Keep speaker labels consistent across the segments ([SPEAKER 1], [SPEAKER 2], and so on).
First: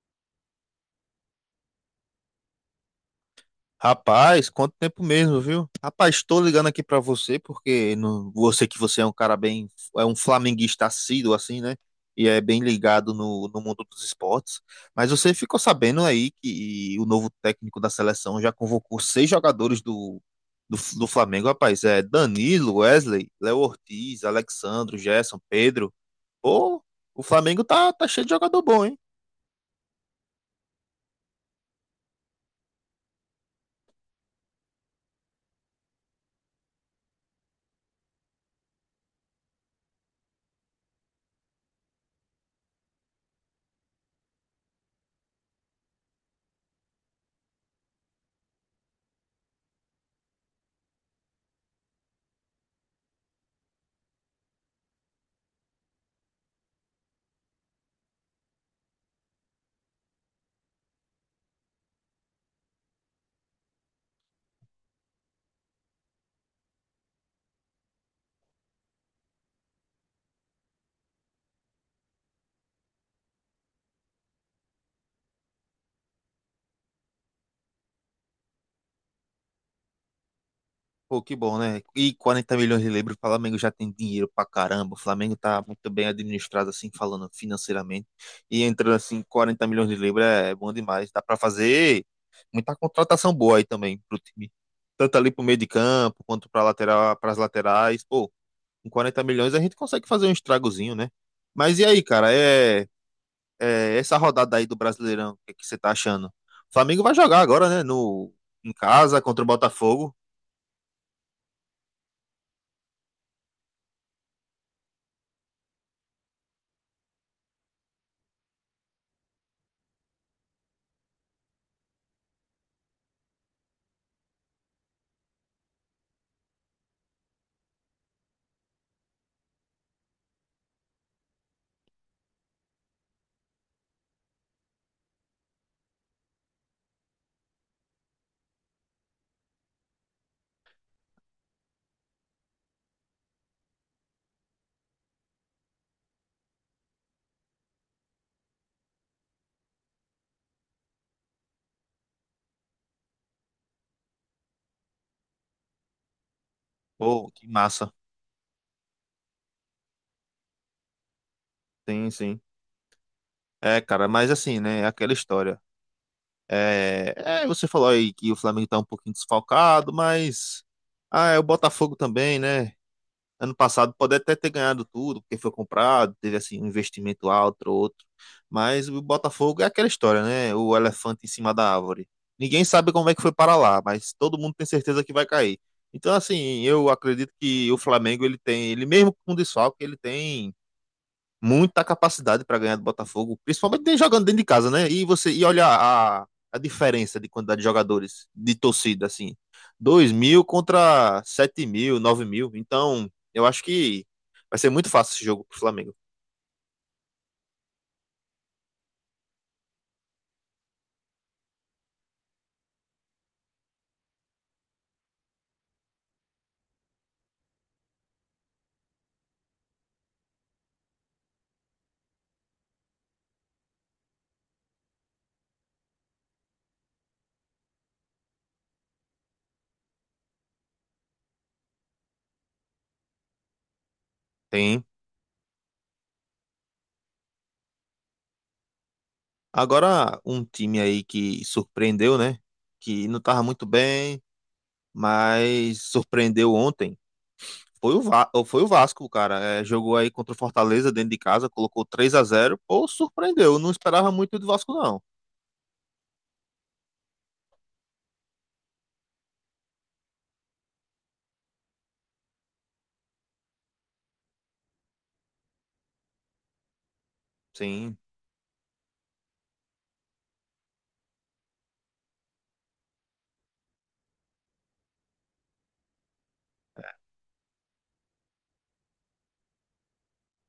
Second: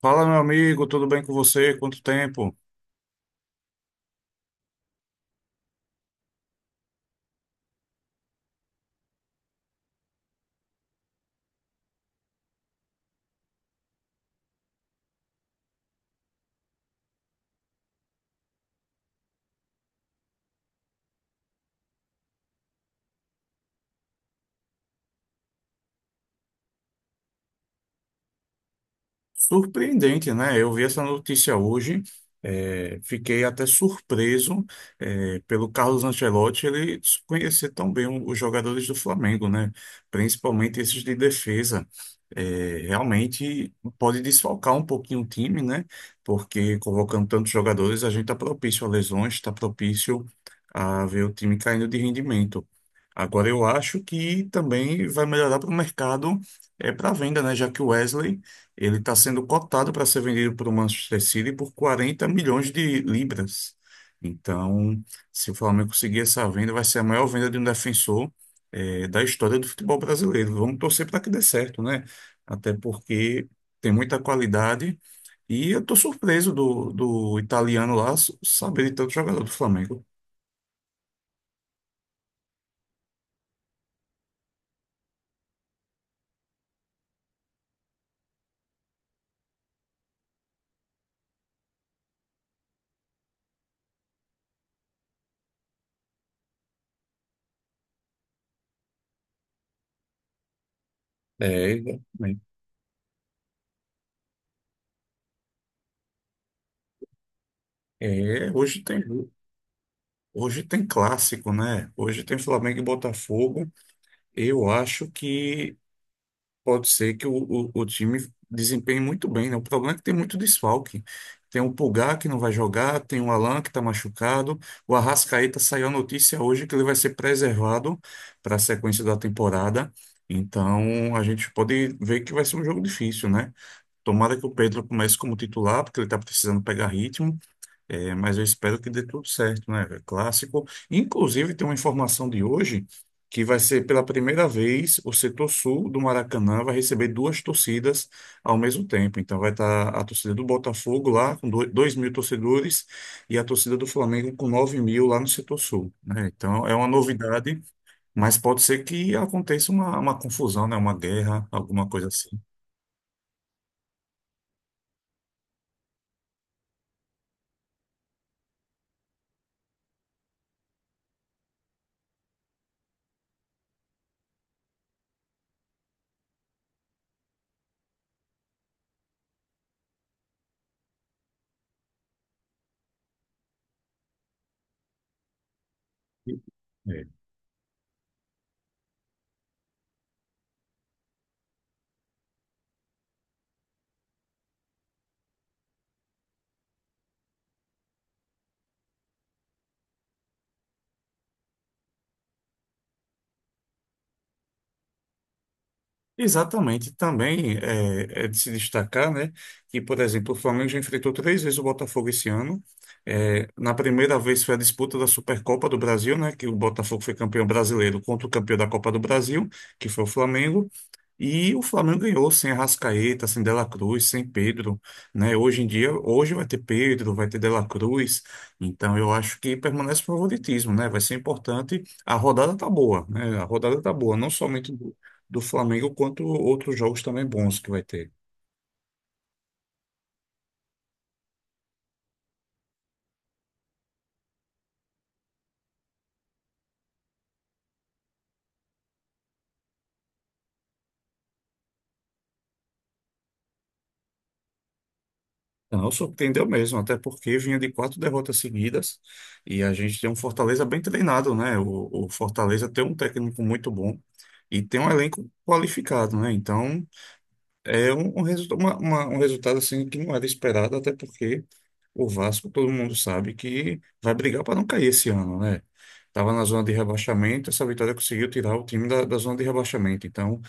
[SPEAKER 1] Fala, meu amigo, tudo bem com você? Quanto tempo?
[SPEAKER 2] Rapaz, quanto tempo mesmo, viu? Rapaz, estou ligando aqui pra você porque você que você é um cara bem, é um flamenguista assíduo assim, né? E é bem ligado no mundo dos esportes. Mas você ficou sabendo aí que o novo técnico da seleção já convocou seis jogadores do Flamengo, rapaz. É Danilo, Wesley, Léo Ortiz, Alexandro, Gerson, Pedro. Pô, o Flamengo tá cheio de jogador bom, hein?
[SPEAKER 1] Surpreendente, né? Eu vi essa notícia hoje, fiquei até surpreso, pelo Carlos Ancelotti ele conhecer tão bem os jogadores do Flamengo, né? Principalmente esses de defesa. Realmente pode desfalcar um pouquinho o time, né? Porque convocando tantos jogadores, a gente está propício a lesões, está propício a ver o time caindo de rendimento. Agora eu acho que também vai melhorar para o mercado, é para venda, né? Já que o Wesley. Ele está sendo cotado para ser vendido para o Manchester City por 40 milhões de libras. Então, se o Flamengo conseguir essa venda, vai ser a maior venda de um defensor, da história do futebol brasileiro. Vamos torcer para que dê certo, né? Até porque tem muita qualidade. E eu estou surpreso do italiano lá saber de tanto jogador do Flamengo.
[SPEAKER 2] Pô, que bom, né? E 40 milhões de libras, o Flamengo já tem dinheiro pra caramba. O Flamengo tá muito bem administrado, assim, falando financeiramente. E entrando, assim, 40 milhões de libras é bom demais. Dá pra fazer muita contratação boa aí também pro time. Tanto ali pro meio de campo, quanto pra lateral, pras laterais. Pô, com 40 milhões a gente consegue fazer um estragozinho, né?
[SPEAKER 1] É,
[SPEAKER 2] Mas e aí, cara?
[SPEAKER 1] exatamente.
[SPEAKER 2] Essa rodada aí do Brasileirão, o que é que você tá achando? O Flamengo vai jogar agora, né? No,
[SPEAKER 1] é,
[SPEAKER 2] Em
[SPEAKER 1] hoje tem,
[SPEAKER 2] casa, contra o Botafogo.
[SPEAKER 1] Hoje tem clássico, né? Hoje tem Flamengo e Botafogo. Eu acho que pode ser que o time desempenhe muito bem, né? O problema é que tem muito desfalque. Tem o Pulgar que não vai jogar, tem o Alan que está machucado. O Arrascaeta saiu a notícia hoje que ele vai ser preservado para a sequência da temporada. Então a gente pode ver que vai ser um jogo difícil, né? Tomara que o Pedro comece como titular, porque ele está precisando pegar ritmo. É, mas eu espero que dê tudo certo, né, velho? Clássico. Inclusive, tem uma informação de hoje que vai ser pela primeira vez o setor sul do Maracanã vai receber duas torcidas ao mesmo tempo. Então, vai estar a torcida do Botafogo lá com 2 mil torcedores e a torcida do Flamengo com 9 mil lá no setor sul, né? Então, é uma
[SPEAKER 2] Pô, que
[SPEAKER 1] novidade,
[SPEAKER 2] massa.
[SPEAKER 1] mas pode ser que aconteça uma confusão, né? Uma guerra, alguma coisa
[SPEAKER 2] Sim,
[SPEAKER 1] assim.
[SPEAKER 2] sim. É, cara, mas assim, né? É aquela história. É, você falou aí que o Flamengo tá um pouquinho desfalcado, mas. Ah, é o Botafogo também, né? Ano passado pode até ter ganhado tudo, porque foi comprado, teve assim um investimento alto, outro. Mas o Botafogo é aquela história, né? O elefante em cima da árvore. Ninguém sabe como é que foi para lá, mas todo mundo tem certeza que vai cair. Então, assim, eu
[SPEAKER 1] É.
[SPEAKER 2] acredito que o Flamengo, ele tem, ele mesmo com desfalque, ele tem muita capacidade para ganhar do Botafogo, principalmente jogando dentro de casa, né? E você e olha a diferença de quantidade de jogadores, de torcida, assim, 2 mil contra 7 mil, 9 mil. Então, eu acho que vai ser muito fácil esse jogo pro Flamengo.
[SPEAKER 1] Exatamente, também é de se destacar, né, que, por exemplo, o Flamengo já enfrentou três vezes o Botafogo esse ano. É, na primeira vez foi a disputa da Supercopa do Brasil, né, que o Botafogo foi campeão brasileiro contra o campeão da Copa do Brasil, que foi o Flamengo. E o Flamengo ganhou sem Arrascaeta, sem Dela Cruz, sem Pedro, né? Hoje em dia, hoje vai ter Pedro, vai ter Dela Cruz, então eu acho que permanece o favoritismo, né? Vai ser importante. A rodada tá boa, né? A rodada tá boa, não somente
[SPEAKER 2] Tem.
[SPEAKER 1] do Flamengo, quanto outros jogos também bons que vai ter.
[SPEAKER 2] Agora, um time aí que surpreendeu, né? Que não tava muito bem, mas surpreendeu ontem. Foi foi o Vasco, cara. É, jogou aí contra o Fortaleza dentro de casa, colocou 3-0. Pô, surpreendeu. Eu não esperava muito do Vasco, não.
[SPEAKER 1] Não, surpreendeu mesmo, até porque vinha de quatro derrotas seguidas e a gente tem um Fortaleza bem treinado, né? O Fortaleza tem um técnico muito bom e tem um elenco qualificado, né? Então. É
[SPEAKER 2] Sim,
[SPEAKER 1] um, um, resulta- uma- uma- um resultado assim que não era esperado, até porque o Vasco, todo mundo sabe que vai brigar para não cair esse ano, né? Estava na zona de rebaixamento, essa vitória conseguiu tirar o time da zona de rebaixamento. Então,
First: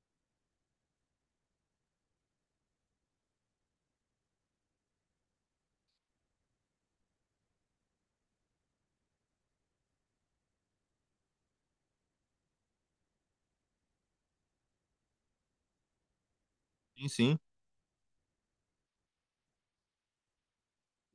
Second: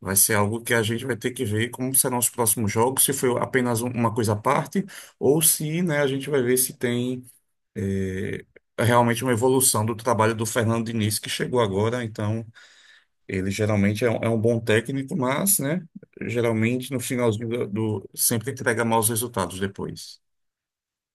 [SPEAKER 1] vai ser algo que a gente vai ter que ver como serão os próximos jogos, se foi apenas uma coisa à parte, ou se, né, a gente vai ver se tem, eh, realmente uma evolução do trabalho do Fernando Diniz, que chegou agora. Então. Ele geralmente é um bom técnico, mas, né, geralmente no
[SPEAKER 2] sim, sim.
[SPEAKER 1] finalzinho sempre entrega maus resultados depois.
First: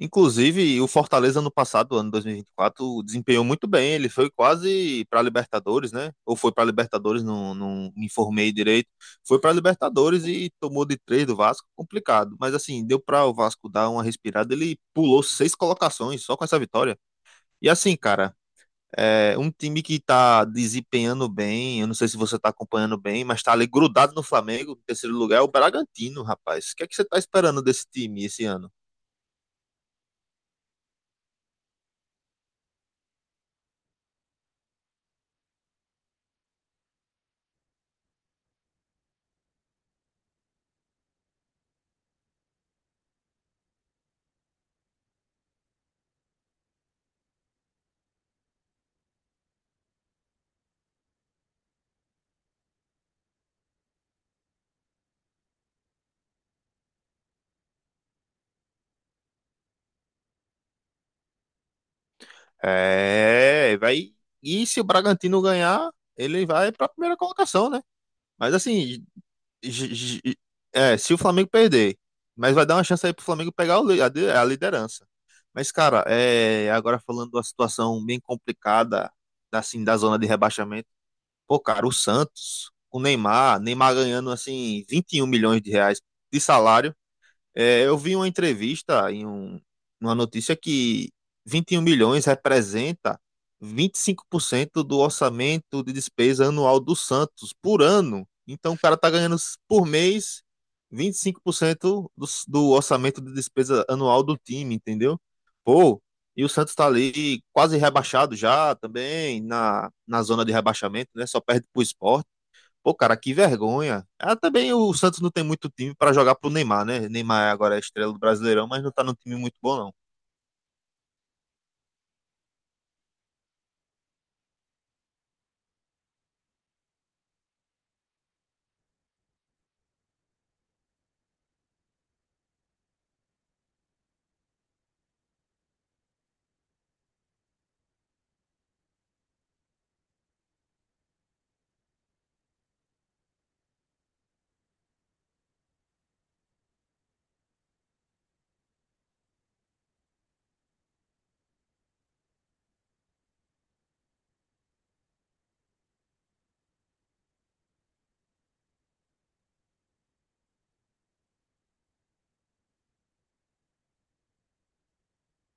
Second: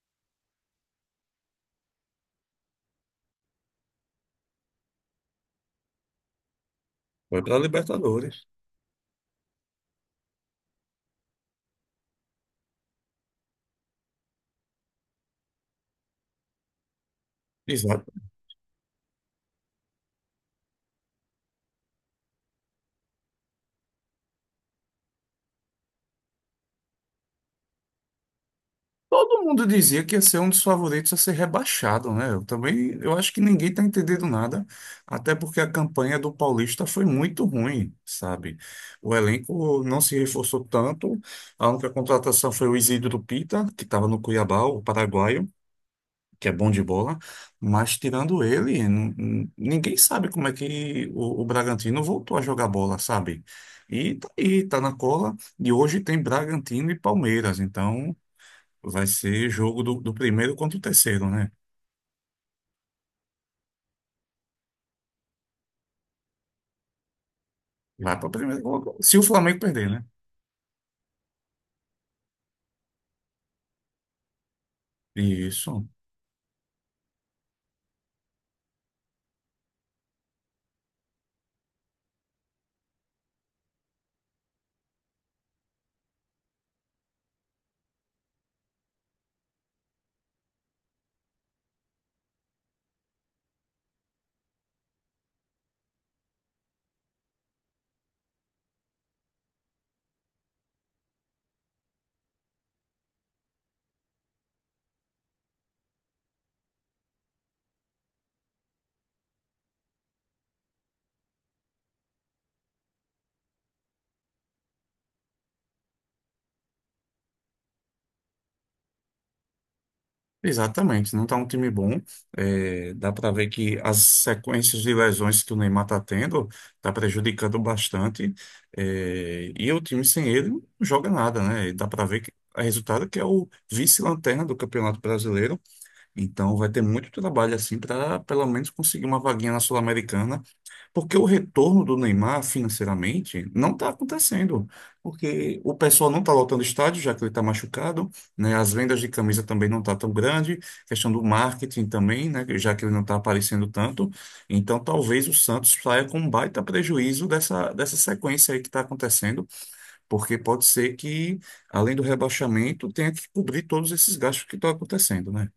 [SPEAKER 2] Inclusive, o Fortaleza no passado, ano dois mil e vinte e quatro desempenhou muito bem. Ele foi quase para Libertadores, né? Ou foi para Libertadores,
[SPEAKER 1] Foi
[SPEAKER 2] não,
[SPEAKER 1] para
[SPEAKER 2] não me
[SPEAKER 1] Libertadores.
[SPEAKER 2] informei direito. Foi para Libertadores e tomou de três do Vasco, complicado. Mas assim, deu para o Vasco dar uma respirada. Ele pulou seis colocações só com essa vitória. E assim,
[SPEAKER 1] Exato.
[SPEAKER 2] cara, é um time que tá desempenhando bem. Eu não sei se você tá acompanhando bem, mas tá ali grudado no Flamengo, em terceiro lugar, é o Bragantino, rapaz. O que é que você tá esperando desse time esse ano?
[SPEAKER 1] Todo mundo dizia que ia ser um dos favoritos a ser rebaixado, né? Eu também, eu acho que ninguém está entendendo nada, até porque a campanha do Paulista foi muito ruim, sabe? O elenco não se reforçou tanto. A única contratação foi o Isidro Pita, que estava no Cuiabá, o paraguaio. Que é bom de bola, mas tirando ele, ninguém sabe como é que o Bragantino voltou a jogar bola, sabe? E tá aí, tá na cola, e hoje tem Bragantino e Palmeiras, então vai ser jogo do primeiro contra o terceiro, né?
[SPEAKER 2] É, vai. E se o Bragantino ganhar, ele vai para a primeira colocação, né?
[SPEAKER 1] Vai para
[SPEAKER 2] Mas
[SPEAKER 1] primeiro,
[SPEAKER 2] assim,
[SPEAKER 1] se o Flamengo perder,
[SPEAKER 2] j-
[SPEAKER 1] né?
[SPEAKER 2] j- é, se o Flamengo perder, mas vai dar uma chance aí pro Flamengo pegar o li- a de- a liderança. Mas,
[SPEAKER 1] Isso.
[SPEAKER 2] cara, é, agora falando da situação bem complicada, assim, da zona de rebaixamento, pô, cara, o Santos, Neymar ganhando, assim, 21 milhões de reais de salário. É, eu vi uma notícia que 21 milhões representa 25% do orçamento de despesa anual do Santos por ano. Então o cara tá ganhando por mês 25% do orçamento de despesa anual do time, entendeu? Pô, e o Santos tá ali quase rebaixado já também na zona de rebaixamento, né? Só perde pro Sport. Pô, cara, que vergonha. Ah, também o Santos não tem muito time pra jogar pro Neymar, né? Neymar agora é estrela do Brasileirão, mas não tá num time muito bom, não.
[SPEAKER 1] Exatamente, não está um time bom. É, dá para ver que as sequências de lesões que o Neymar está tendo está prejudicando bastante. É, e o time sem ele não joga nada, né? E dá para ver que o resultado que é o vice-lanterna do Campeonato Brasileiro. Então vai ter muito trabalho assim para pelo menos conseguir uma vaguinha na Sul-Americana porque o retorno do Neymar financeiramente não está acontecendo. Porque o pessoal não está lotando estádio, já que ele está machucado, né? As vendas de camisa também não tá tão grande, questão do marketing também, né? Já que ele não está aparecendo tanto. Então talvez o Santos saia com um baita prejuízo dessa sequência aí que está acontecendo, porque pode ser que, além do rebaixamento, tenha que cobrir todos esses gastos que estão acontecendo, né?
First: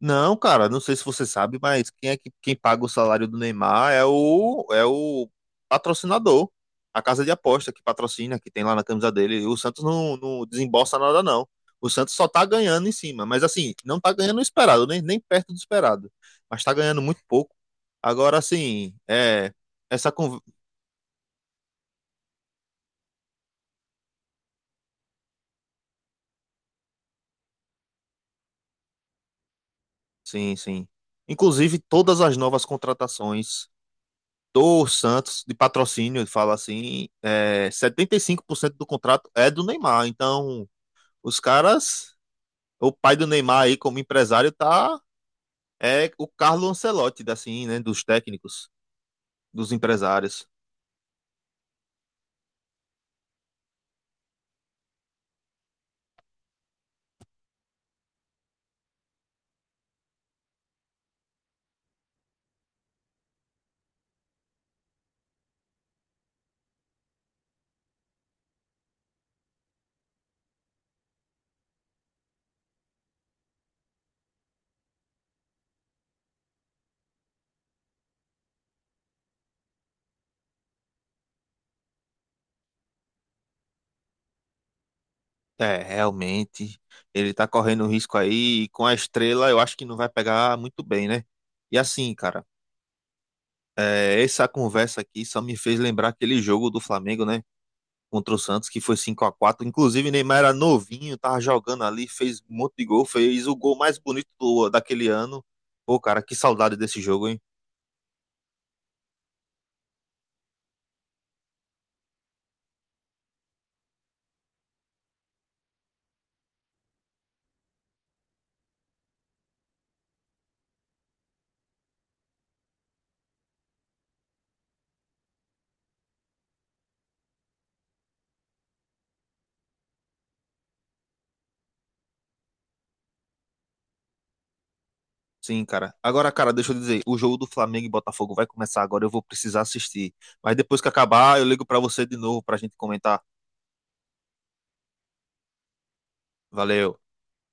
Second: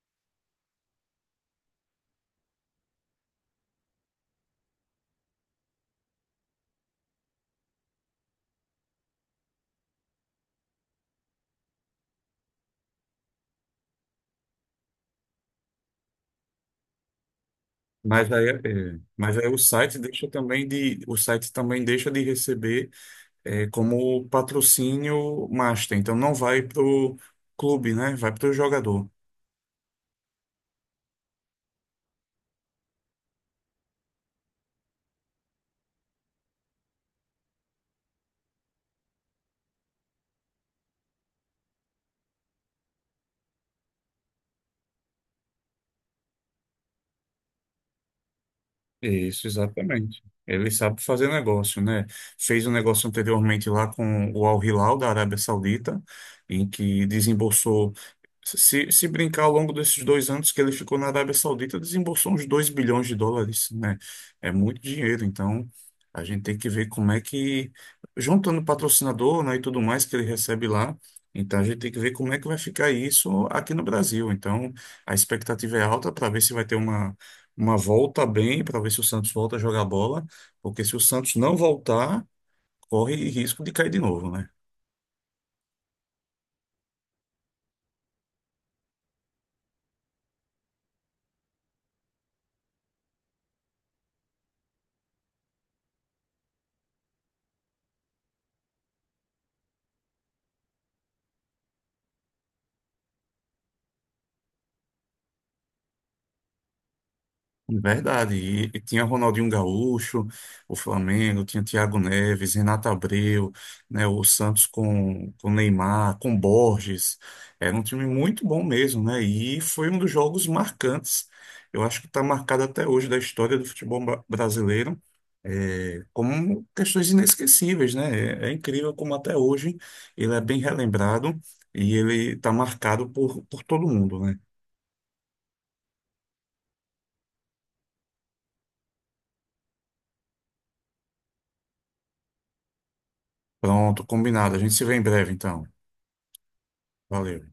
[SPEAKER 2] Não, cara, não sei se você sabe, mas quem é que quem paga o salário do Neymar é o patrocinador, a casa de aposta que patrocina, que tem lá na camisa dele. E o Santos não desembolsa nada, não. O Santos só tá ganhando em cima, mas assim, não tá ganhando o esperado, nem perto do esperado. Mas tá ganhando muito pouco.
[SPEAKER 1] Mas
[SPEAKER 2] Agora,
[SPEAKER 1] aí, é,
[SPEAKER 2] assim,
[SPEAKER 1] mas aí
[SPEAKER 2] é,
[SPEAKER 1] o site
[SPEAKER 2] essa
[SPEAKER 1] deixa
[SPEAKER 2] conversa.
[SPEAKER 1] também de, o site também deixa de receber, como patrocínio master. Então não vai para o clube, né? Vai para o jogador.
[SPEAKER 2] Sim, sim. Inclusive, todas as novas contratações do Santos, de patrocínio, fala assim, é, 75% do contrato é do Neymar. Então, os caras, o pai do Neymar aí como empresário tá, é o Carlo Ancelotti, assim, né, dos técnicos,
[SPEAKER 1] Isso,
[SPEAKER 2] dos
[SPEAKER 1] exatamente.
[SPEAKER 2] empresários.
[SPEAKER 1] Ele sabe fazer negócio, né? Fez um negócio anteriormente lá com o Al Hilal da Arábia Saudita, em que desembolsou, se brincar ao longo desses 2 anos que ele ficou na Arábia Saudita, desembolsou uns US$ 2 bilhões, né? É muito dinheiro, então a gente tem que ver como é que, juntando patrocinador, né, e tudo mais que ele recebe lá, então a gente tem que ver como é que vai ficar isso aqui no Brasil. Então a expectativa é alta para ver se vai ter uma volta bem para ver se o Santos volta a jogar bola, porque se o Santos não voltar, corre risco de cair de novo, né?
[SPEAKER 2] É, realmente, ele tá correndo risco aí, e com a estrela eu acho que não vai pegar muito bem, né? E assim, cara, é, essa conversa aqui só me fez lembrar aquele jogo do Flamengo, né? Contra o Santos, que foi 5-4. Inclusive, Neymar era novinho, tava jogando ali, fez um monte de gol, fez o gol mais bonito daquele ano. Pô, cara, que saudade desse jogo, hein?
[SPEAKER 1] Verdade. E tinha Ronaldinho Gaúcho, o Flamengo, tinha Thiago Neves, Renato Abreu, né? O Santos com Neymar, com Borges. Era um time muito bom mesmo, né? E foi um dos jogos marcantes. Eu acho que está marcado até hoje da história do futebol brasileiro como questões inesquecíveis, né? É, é incrível como até hoje ele é bem relembrado e ele está marcado por todo mundo, né?
[SPEAKER 2] Sim, cara. Agora, cara, deixa eu dizer, o jogo do Flamengo e Botafogo vai começar agora, eu vou precisar assistir. Mas depois que acabar, eu ligo pra você de novo pra gente comentar.
[SPEAKER 1] Pronto, combinado. A gente se vê em breve, então.
[SPEAKER 2] Valeu.
[SPEAKER 1] Valeu.